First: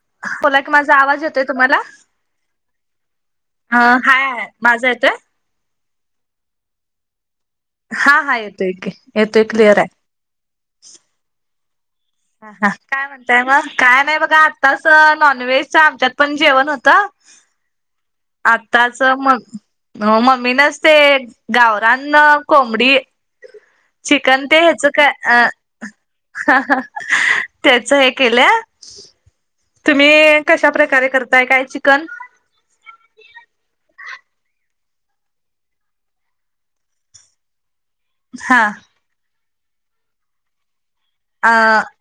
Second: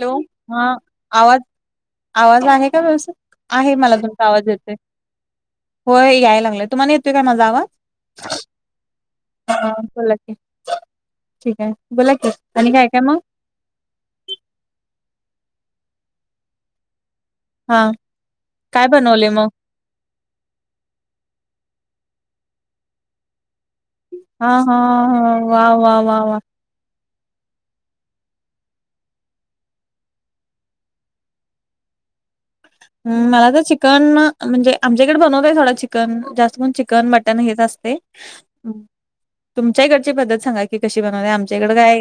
Hello बोला की हां माझा आवाज आवांज येतोय तुम्हाला? आवांज आहे कां व्यवस्थीत आहे अ मलां तुमचा हाय आवांज येतोय माझा होयं यांयला लागलांय तुम्हांला येतोय कां माझां आवांज हां हां येतोय येतोय क्लिअर आहे. बोलां की ठीक आहे बोलां की आणि कायं कायं मंग कायं नाहीं बघां आत्ताचं नॉनव्हेजचं आमच्यांत पणं जेवणं होतं हां आताचं मगं मम्मी नं ते गावरांन कोंबडी चिकन हा ते हा हेच काय हा अ वा वा वा वा हा हा त्याच हे केल्या तुम्ही कशा प्रकारे करताय काय चिकन? मला तर चिकन म्हणजे आमच्याकडे बनवतय थोडं चिकन जास्त करून चिकन मटन हेच असते हा. तुमच्या ही कडची पद्धत सांगा की कशी बनता अ आमच्या कडे काय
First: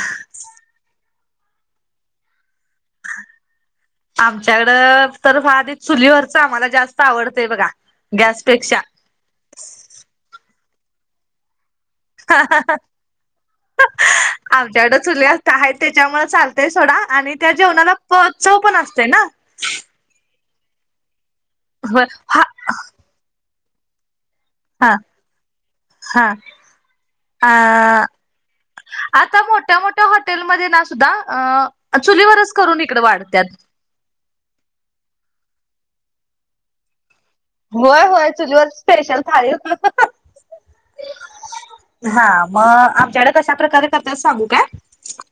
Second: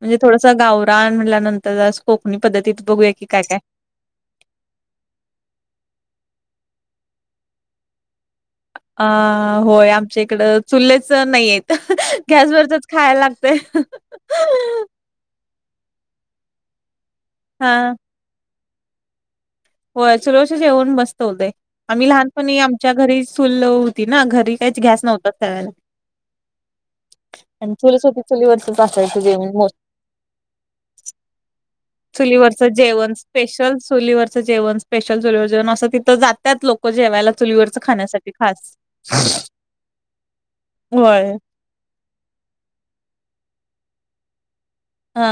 म्हणजे थोडस गावरा म्हणल्यानंतर जरा कोकणी पद्धतीत बघूया की काय काय आमच्याकडं तर पहा ते चुलीवरच आम्हाला जास्त आवडतंय बघा गॅसपेक्षा अ होय आमच्या इकडं चुललेच नाहीयेत. गॅसवरचच खायला लागते चुला काय त्याच्यामुळे चालतेय सोडा आणि त्या हा जेवणाला प चव पण असते ना होय चुलीवर च जेवण मस्त होतंय हो आम्ही हा लहानपणी आमच्या घरी चूल होती ना घरी तेच हा घॅस नव्हता त्यावेळेला हा आणि अ चुलच होती चुलीवरचच असायचं आता जेवण मोस्ट मोठ्या मोठ्या हॉटेलमध्ये ना सुद्धा अ चुलीवरच चुलीवरचं करून इकडे जेवण, वाढत्यात. स्पेशल चुलीवरचं जेवण, स्पेशल चुलीवर जेवण असं तिथं जात्यात लो क जेवायला चुलीवरच होय होय खाण्यासाठी चुलीवर खास, स्पेशल थाळी होतात. होय हा मग आमच्याकडे कशा प्रकारे करतोय सांगू का? हा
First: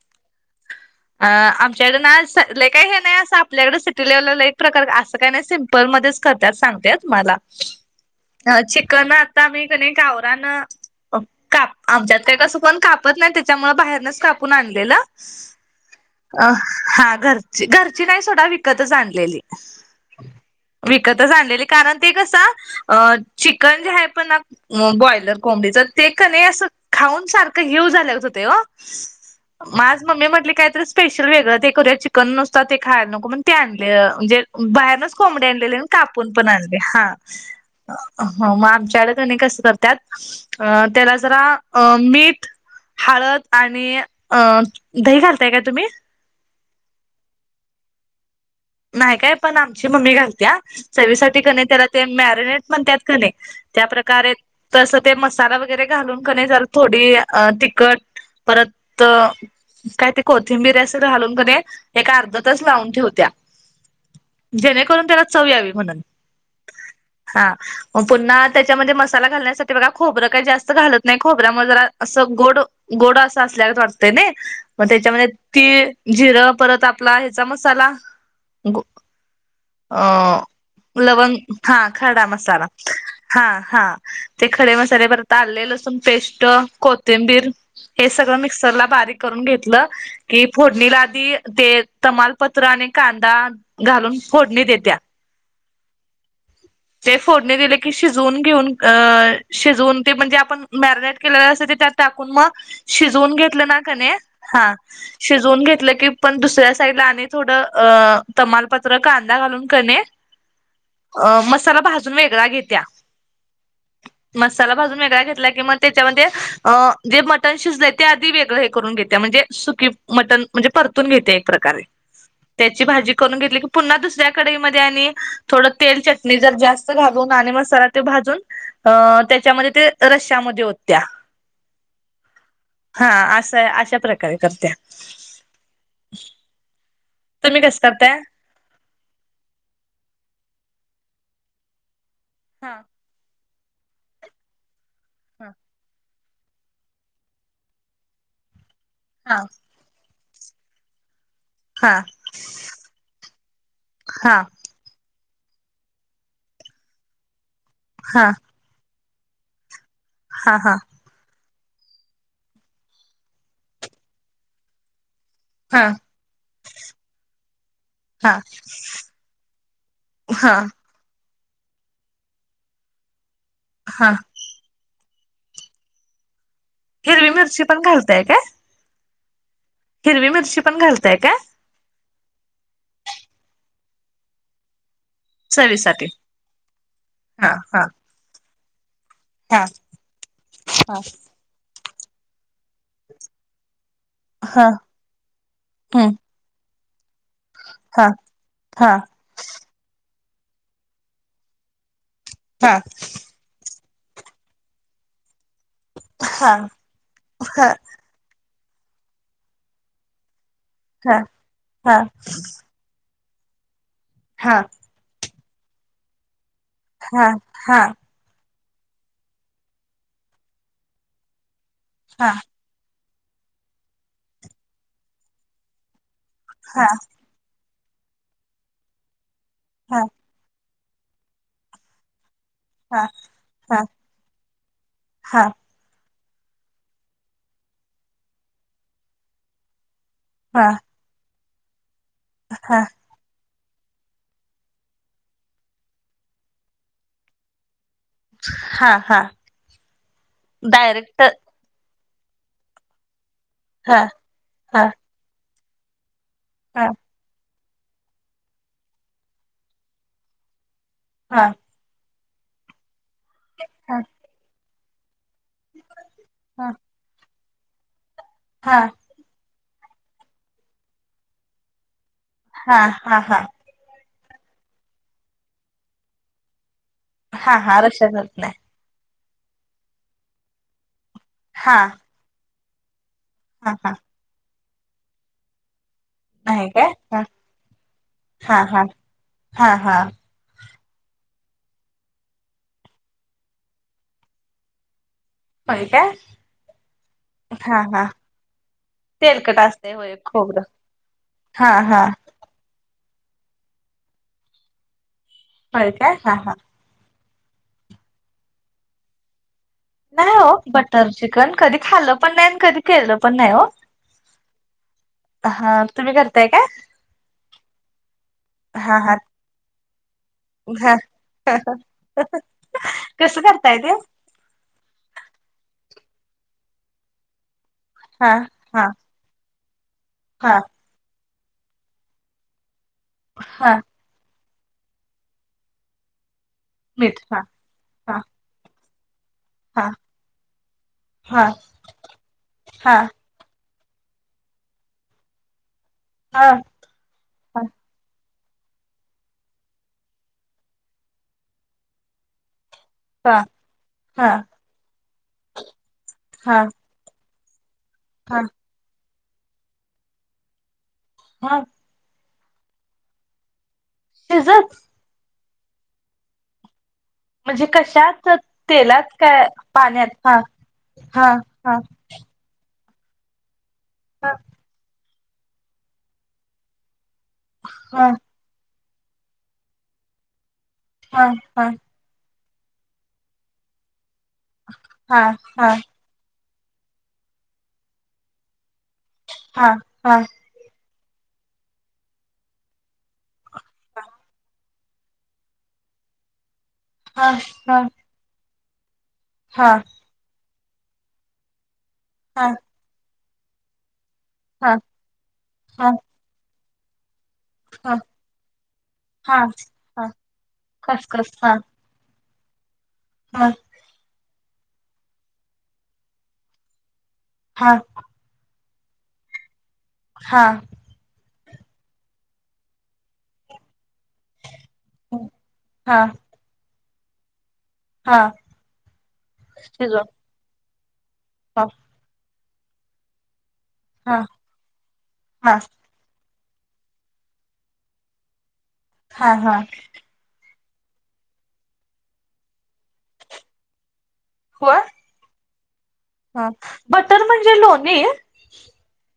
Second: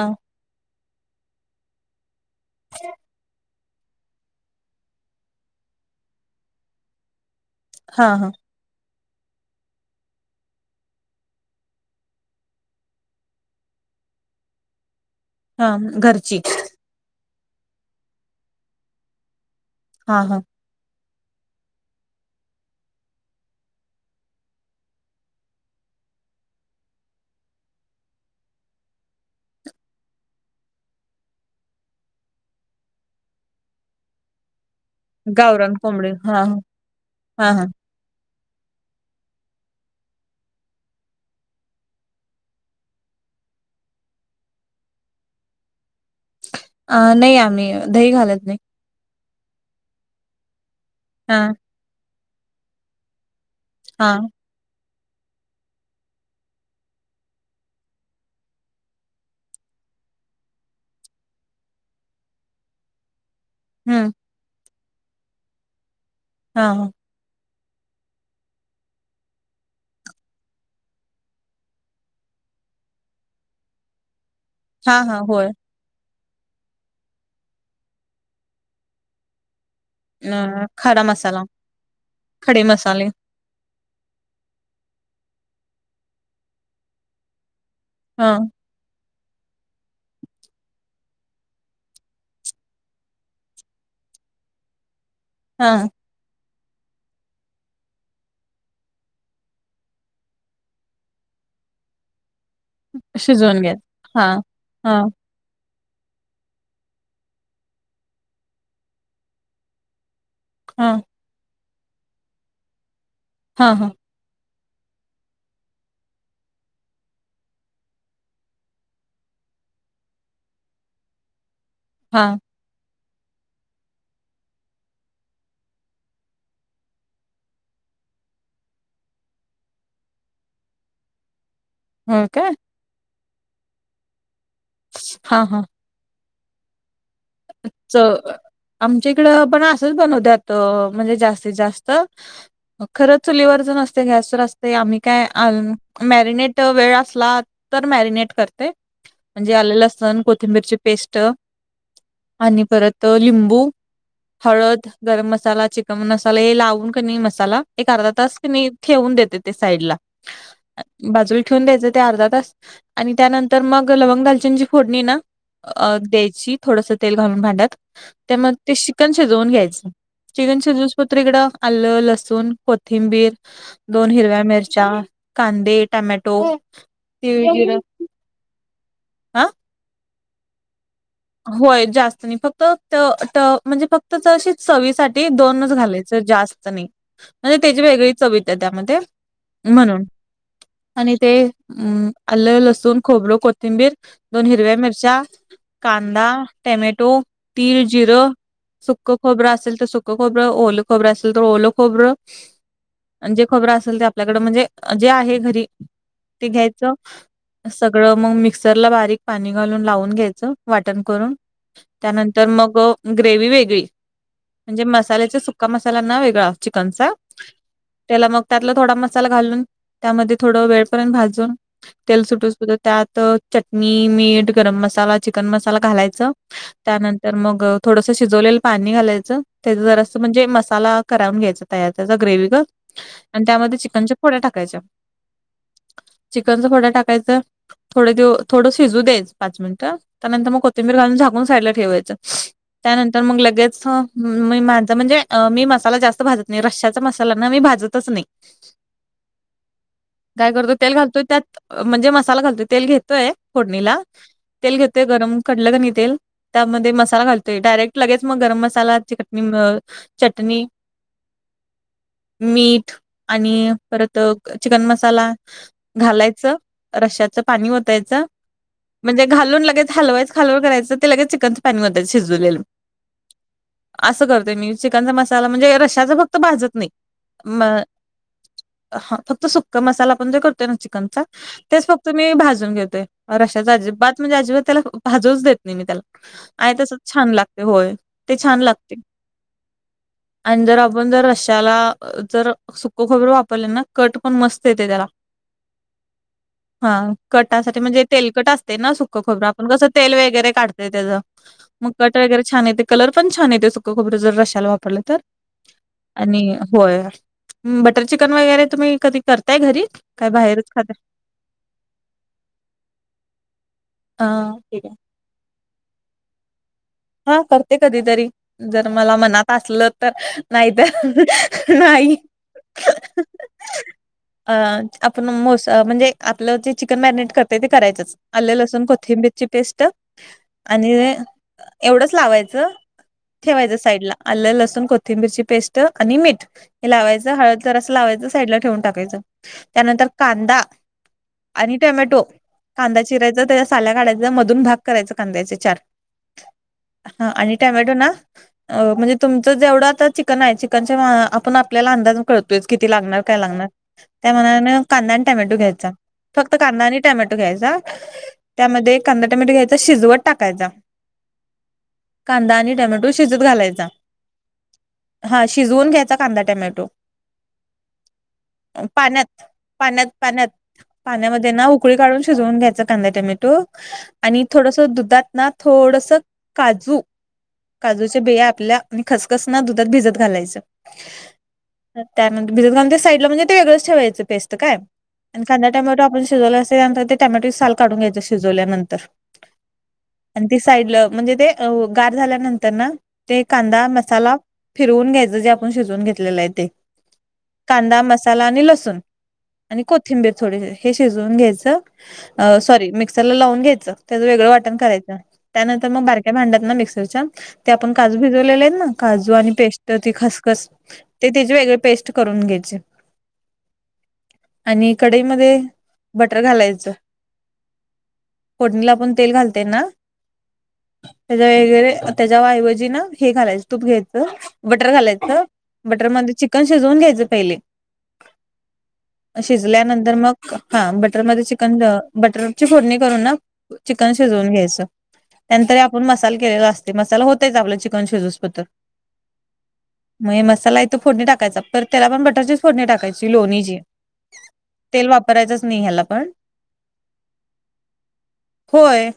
आ आमच्याकड नाही सा लय काही हे नाही अस आ पल्याकडे सुटीवर आल्यावर प्रकार असं काही नाही सिम्पल मध्येच करत्यात सांगते अ तुम्हाला हा हा चिकन आता मी का नाही गावरान काप आमच्यात काही कसं कोण कापत नाही त्याच्यामुळ बाहेरनच कापून आणलेलं. हा घर अ हा घरची घरची नाही सोडा विकतच आणलेली. हा हा विकतच आणलेली कारण ते कसं अ चिकन जे आहे पण न मग ब्रॉईलर कोंबडीच ते क नाही असं खाऊन सारखं घ्यव झालं होतं ओ. माझ मम्मी म्हटली काय तरी स्पेशल वेगळं ते करूया चिकन नुसत ते खायला नको म्हणून ते आणलं म्हणजे बाहेर कोंबडी गावरान आणलेले आणि कोंबडी कापून हा पण आणली, हा हा हा हा मग आमच्याकडे का नाही कसं करत्यात अ त्याला जरा अ मीठ हळद आणि अ दही घालताय काय तुम्ही? अ नाही आम्ही दही घालत नाही. नाही काय, पण आमची मामी घालत्या चवी साठी हा का नाही तेला ते मॅरिनेट म्हणत्यात का नाही त्या हा प्रकारे तसं ते मसाला वगैरे घालून का नाही त्याला थोडी तिखट परत काय ते कोथिंबीर असं घालून का नाही एक अर्धा तास लावून ठेवत्या. हम्म जेणेकरून त्याला चव यावी म्हणून. हा हा हा मग पुन्हा त्याच्यामध्ये मसाला घालण्यासाठी बघा खोबरं काही जास्त घालत नाही, खोबऱ्यामुळे जरा असं गोड गोड असं असल्यावर वाटतंय नई? म हा हा त्याच्यामध्ये होय तीळ, जिरं परत आपला ह्याचा मसाला - गो अ खडा लवंग, मसाला, हां खडा खडे मसाला. मसाले हां. हां. ते खडे मसाले. परत आले, लसूण पेस्ट. कोथिंबीर- हे सगळ हां, मिक्सर ला बारीक - करून घेतलं की, फोडणीला आधी ते तमालपत्र आणि कां- -दा घालून फोडणी देत्या. हां. ते फोडणी दिले की शिजवून घेऊन, अ शिजवून ते म्हणजे आपण मॅरिनेट केलेलं असेल ते त्यात- टाकून म शिजवून घेतलं ना का नाही? हां. शिजवून घेतलं की, पण दुसऱ्या साईड ला आणि थोडं अ- तमालपत्र कांदा घालून कनी - हम. अ मसाला भाजून वेगळा घेत्या. हं. हं. मसाला भाजून वेगळा घेतला कि म त्याच्यामध्ये, अ जे मटन शिजलय ते आधी वेगळं हे करून घेतेया. म्हणजे- सुकी मटण. म्हणजे परतून घेते एक प्रकारे. हां. त्याची भाजी- करून घेतली की पुन्हा दुसऱ्या कढईमध्ये आणि थोडं तेल, चटणी जर जास्त घालून आणि मसाला ते भाजून- अं. त्याच्यामधे ते रश्यामधे ओतत्या. हम का? हां. असय. अशा प्रकारे करत्या. हां. हां. तुम्ही कसं च करताय? आमच्या इकडं पण असंच बनवत्यात म्हणजे जास्तीत जास्त. हा म खरंच चुलीवरच नसतय. गॅसवरच असतय. आम्ही काय आ- मॅरिनेट वेळ असला तर मॅरीनेट करते. हा म्हणजे आले, लसण, कोथिंबीरची- पेस्ट. हां. आणि परत लिंबू, हा हळद. गरम मसाला, चिकन मसाला हे लावून कनी मसाला एक अर्धा हा तास कनी - ठेवून देते ते साईड ला. हां. हां. बाजूला ठेवून द्यायचं ते अर्धा तास. आणि त्यानंतर मग लवंग, दालचन ची फोडणी ना- अ हा द्यायची. थोडस- तेल घालून भांड्यात. हा ते हा म ते चिकन शिजवून घ्यायचं. हा चिकन शिजवून- दुसरीकडं आलं, लसूण, कोथिंबीर, दोन हा हिरव्या मिरच्या- कांदे, टोमॅटो- हिरवी मिरची पण घालताय काय? आं? हिरवी मिरची पण घालताय काय? होय. जास्त नाही. फक्त त त फक्त म्हणजे चवी साठी. ते दोनच चवीसाठी घालायच जास्त नाही. हा म्हणजे त्याची हा वेगळी चव येत्या त्यामध्ये. हा म्हणून हा आणि ते- हम्, आलं लसूण खोबरं कोथिंबीर दोन हा हिरव्या मिरच्या. हम्म कांदा टोमॅटो तिळ हा जिरं हा सुक. खोबरं असेल तर सुख खोबरं ओल खोबरं असेल तर ओलं खोबरं. हा, आणि जे खबरं असेल ते आपल्याकडे म्हणजे जे आहे घरी ते हा घ्यायचं हा सगळ. सगळं मग मिक्सर ला बारीक पाणी घालून लावून घ्यायचं. वाटण हा करून हा त्यानंतर मग ग्रेवी वेगळी. हा, जे मसाल्याचा सुका मसाला ना वेगळा चिकनचा. हा त्याला मग त्यातला थोडा मसाला घालून त्यामध्ये थोडं वेळपर्यंत भाजून तेल हा सुटू पर्यत. त्यात चटणी मीठ गरम मसाला चिकन मसाला घालायच हा त्यानंतर. तर मग थोडस शिजवलेलं पाणी घालायचं त्याच हा जरसं म्हणजे मसाला. करून घ्यायच तयार त्याचा ग्रेवी हा आणि हा त्यामध्ये चिकनच्या फोड्या टाकायच्या. हा चिकनच थोडं टाकायचं थोडं दे थोडं शिजू द्यायच पाच मिनिटं. त्यानंतर मग हा कोथिंबीरालून झाकून साइडला ठेवायचं हा त्यानंतर. तर मग लगेच माझा म्हणजे मी मसाला जास्त भाजत नाही रश्याचा मसाला ना मी भाजत. तच नाही हा हा काय करतो तेल डायरेक्ट घालतोय त्यात. म्हणजे मसाला घालतोय तेल घेतोय हा फोडणीला तेल हा घेतोय गरम कढलं क नाही तेल. हा त्यामध्ये मसाला घालतोय डायरेक्ट लगेच मग गरम मसाला चटणी चटणी. हा, मीठ आणि हा परत चिकन मसाला. घालायचं हा रशाचं पाणी ओतायचं. हा, म्हणजे घालून लगे हलवायच हलव करायचं ते लगे चिकनच पाणी ओतायच मध्ये शिजवलेलं. हा हा हा, असं करते मी चिकनचा मसाला म्हणजे रशाचा फक्त भाजत नाही. हा हा, रशाचत नाही. ह, फक्त सुक्का मसाला पण जे करतोय ना चिकनचा हा तेच फक्त मी भाजून घेतोय. रशाच हा हा अजीबदात म्हजे आजबात त्याला भाजूच देत ''--'' नाही मी त्याला नाही आ काय तसच हा छान लागते होय ते हा छान हा लागते. हा हा आणि जर आपण जर रशाला जर सुक खबर वापरले ना कट पण मस्त येते त्याला. होय काय हा, हा कटासाठी म्हणजे हा तेलकट असते सुक खोबर आप ''--'' तेलकट असते तेल होय वैगर खोबरं काढतय त्याचा हा मग हा कट. वगैरे ये कलर पण छान येते सुंक खोबरं रशाला वापरलं तर. होय काय हा आणि हा होय बटर चिकन वगैरे तुम्ही कधी करताय घरी. काय नाही हो बाहेरच खाताय? बटर चिकन कधी खालं पण नाही आणि कधी केलं पण नाही हो. अ, ठीक आहे. हा, तुम्ही करताय काय. हा, करते कधी तरी. जर हा मला हा मनात असलं तर नाही हा तर नाही. कसं करताय ते. अ आपण मोस म्हणजे आपलं जे चिकन मॅरिनेट करतो. ते करायचंच हा आले लसूण हा कोथिंबीरची पेस्ट. हा, आणि एवढंच लावायचं हा ठेवायचं साईड ला. आल, लसूण, कोथिंबीरची पेस्ट आणि मीठ. हे मीठ लावायच. हा हळद जरास हा लावायच. साईडला ठेवून टाकायच. हा त्यानंतर कांदा हा आणि टोमॅटो हा कांदा चिरायचा त्या काढायचा मधून भाग कांदाायचे चार हा हा आणि टोमॅटो ना अ म्हणजे तुमच जेवढ आता चिकन आहे चिकनच्या आपण आपल्याला अंदाज कळतो. किती लागणार काय हा लागणार. हा त्या मानान कांदा आणि टमॅटो घ्यायचा. फक्त हा कांदा आणि टॅमॅटो घ्यायचा. हा त्यामध्ये कांदा टोमॅटो घ्यायचा शिजवत टाकायचा. हा कांदा आणि टमॅटो शिजत घालायचा. शिजत हा शिजवून घ्यायचा कांदा टमॅटो. म्हणजे कशाच तेलात पाण्यात का पाण्यात. हा हा पाण्यामध्ये ना हा उकळी काढून शिजवून घ्यायचा. कांदा टमॅटो हा आणि थोडस दुधात ना थोडस काजू हा काजूच्या बिया आपल्या आणि खसखस ना दुधात भिजत घालायच. हा हा त्यानंतर भिजत घालून ते साईडला म्हणजे ते वेगळच ठेवायच ते पेस्ट. त काय, हा आणि खांद्या हा टमॅटो आपण शिजवलेला असते त्यानंतर ते टॅमॅटोचे साल काढून घ्यायचे शिजवल्यानंतर. हा हा आणि ते साईडला, म्हणजे ते गार झाल्यानंतर ना ते कांदा मसाला फिरवून घ्यायच जे आपण शिजवून घेतलेल आहे ते. हा कांदा मसाला आणि लसूण हा आणि को थींबीर थोडीसी. हे शिजवून घ्यायच. हा सॉरी मिक्सरला लावून घ्यायच. त्याच वेगळ हा हा वाटण करायच. त्यानंतर हा मग बारक्या भांडात ना मिक्सरच्या ते आपण हा काजू भिजवलेले आहेत ना. काजू हा आणि पेस्ट, हा ती खसखस ते खसखस हा त्याचे वेगळे पेस्ट करून घ्यायचे. हा आणि कढईमध्ये बटर घालायच. हा फोडणीला आपण तेल घालतेय ना. हा त्याच्या वगैरे, त्याच्या वाऐवजी ना हे घालायच. तूप घ्यायच. बटर घालायच. हा बटर मध्ये चिकन शिजवून घ्यायच पहिले. हा शिजवून शिजल्यानंतर मग, हा बटर मध्ये हा चिकन बटरची फोडणी करून ना चिकन हा शिजवून घ्यायच. हा त्यानंतर आपण मसाला केलेला असते. मसाला होतेच आपल चिकन सीजे पतोर. हा हा मग मसाला यथो फोडणी टाकायचा. पतर त्याला पण बटरची फोडणी टाकायची लोणीची. हो तेल वापरायचंच नाही ह्याला पण ह, बटर म्हणजे लोणी. होय.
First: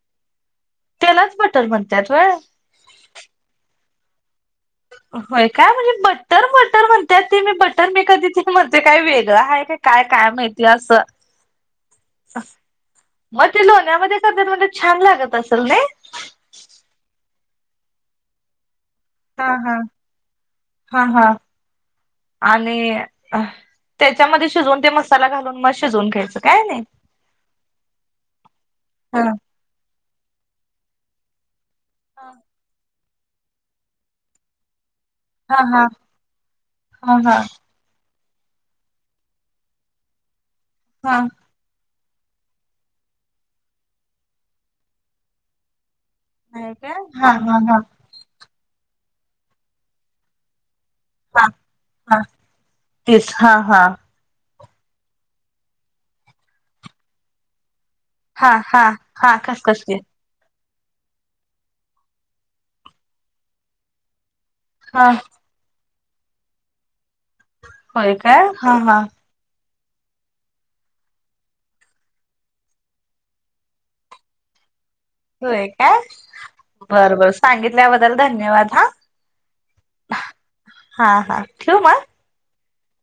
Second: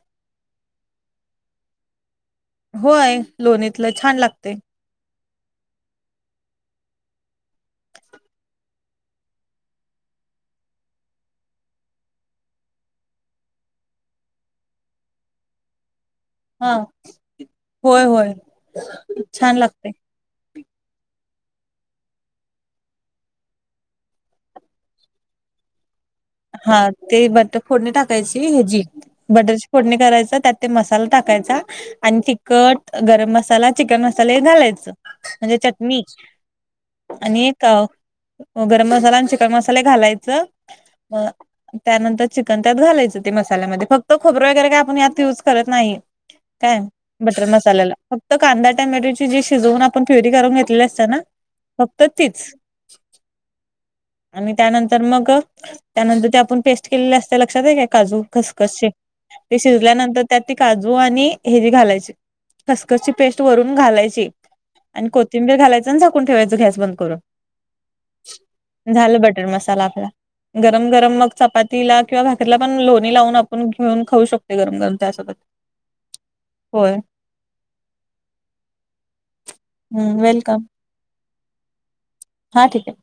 त्यालाच बटर म्हणत्यात व्हय. होय, लोणीतलं छान लागतंय. व्हय काय, म्हणजे बटर बटर म्हणत्यात ते मी बटर मी कधी म्हणते काय वेगळं आहे का. काय काय माहीती असं मग ते लोण्यामध्ये करत्यात म्हणजे छान लागत असेल नाही. हां, होय होय. हा छान हा, लागते हा हा आणि, त्याच्यामध्ये शिजवून ते मसाला घालून मग शिजवून घ्यायचं. काय नाही हा, ते बटर फोडणी टाकायची हेची, हा बटर फोडणी करायचा, त्यात ते मसाला टाकायचा, आणि तिखट गरम मसाला, चिकन मसाले घालायच म्हणजे हा हा चटणी हा हा आणि का ओ, गरम मसाला आणि चिकन मसाले घालायच हा म त्यानंतर चिकन त्यात घालायचं, ते मसाल्यामध्ये फक्त खोबरं वगैरे काय आपण यात युज करत नाही. नाही काय, हा बटर हा हा मसाल्याला. फक्त कांदा टॅमॅटोची जी शिजवून आपण फ्युरी करून घेतलेली असते ना. हा फक्त हा तीच, तेच हा हा आणि त्यानंतर मग त्यानंतर ते आपण पेस्ट केलेली असत्या लक्षात आहे का, काजू हा हा खसखसची हा ते खसखसते शिजल्यानंतर त्यात ती काजू आणि हे जी घालायची खसखसची पेस्ट वरून घालायची. हा आणि कोथिंबीर घालायचं आणि झाकून ठेवायचं गॅस बंद करून. होय काय, हा हा. ते मसाला आपला गरम गरम मग चपातीला किंवा भाकरीला पण लोणी लावून आपण घेऊन खाऊ शक ते गरम गरम त्यासोबत होय काय, होय बरं बरं सांगितल्याबद्दल धन्यवाद हा. वेलकम हा हा, ठेवू मग? हां ठीक आहे.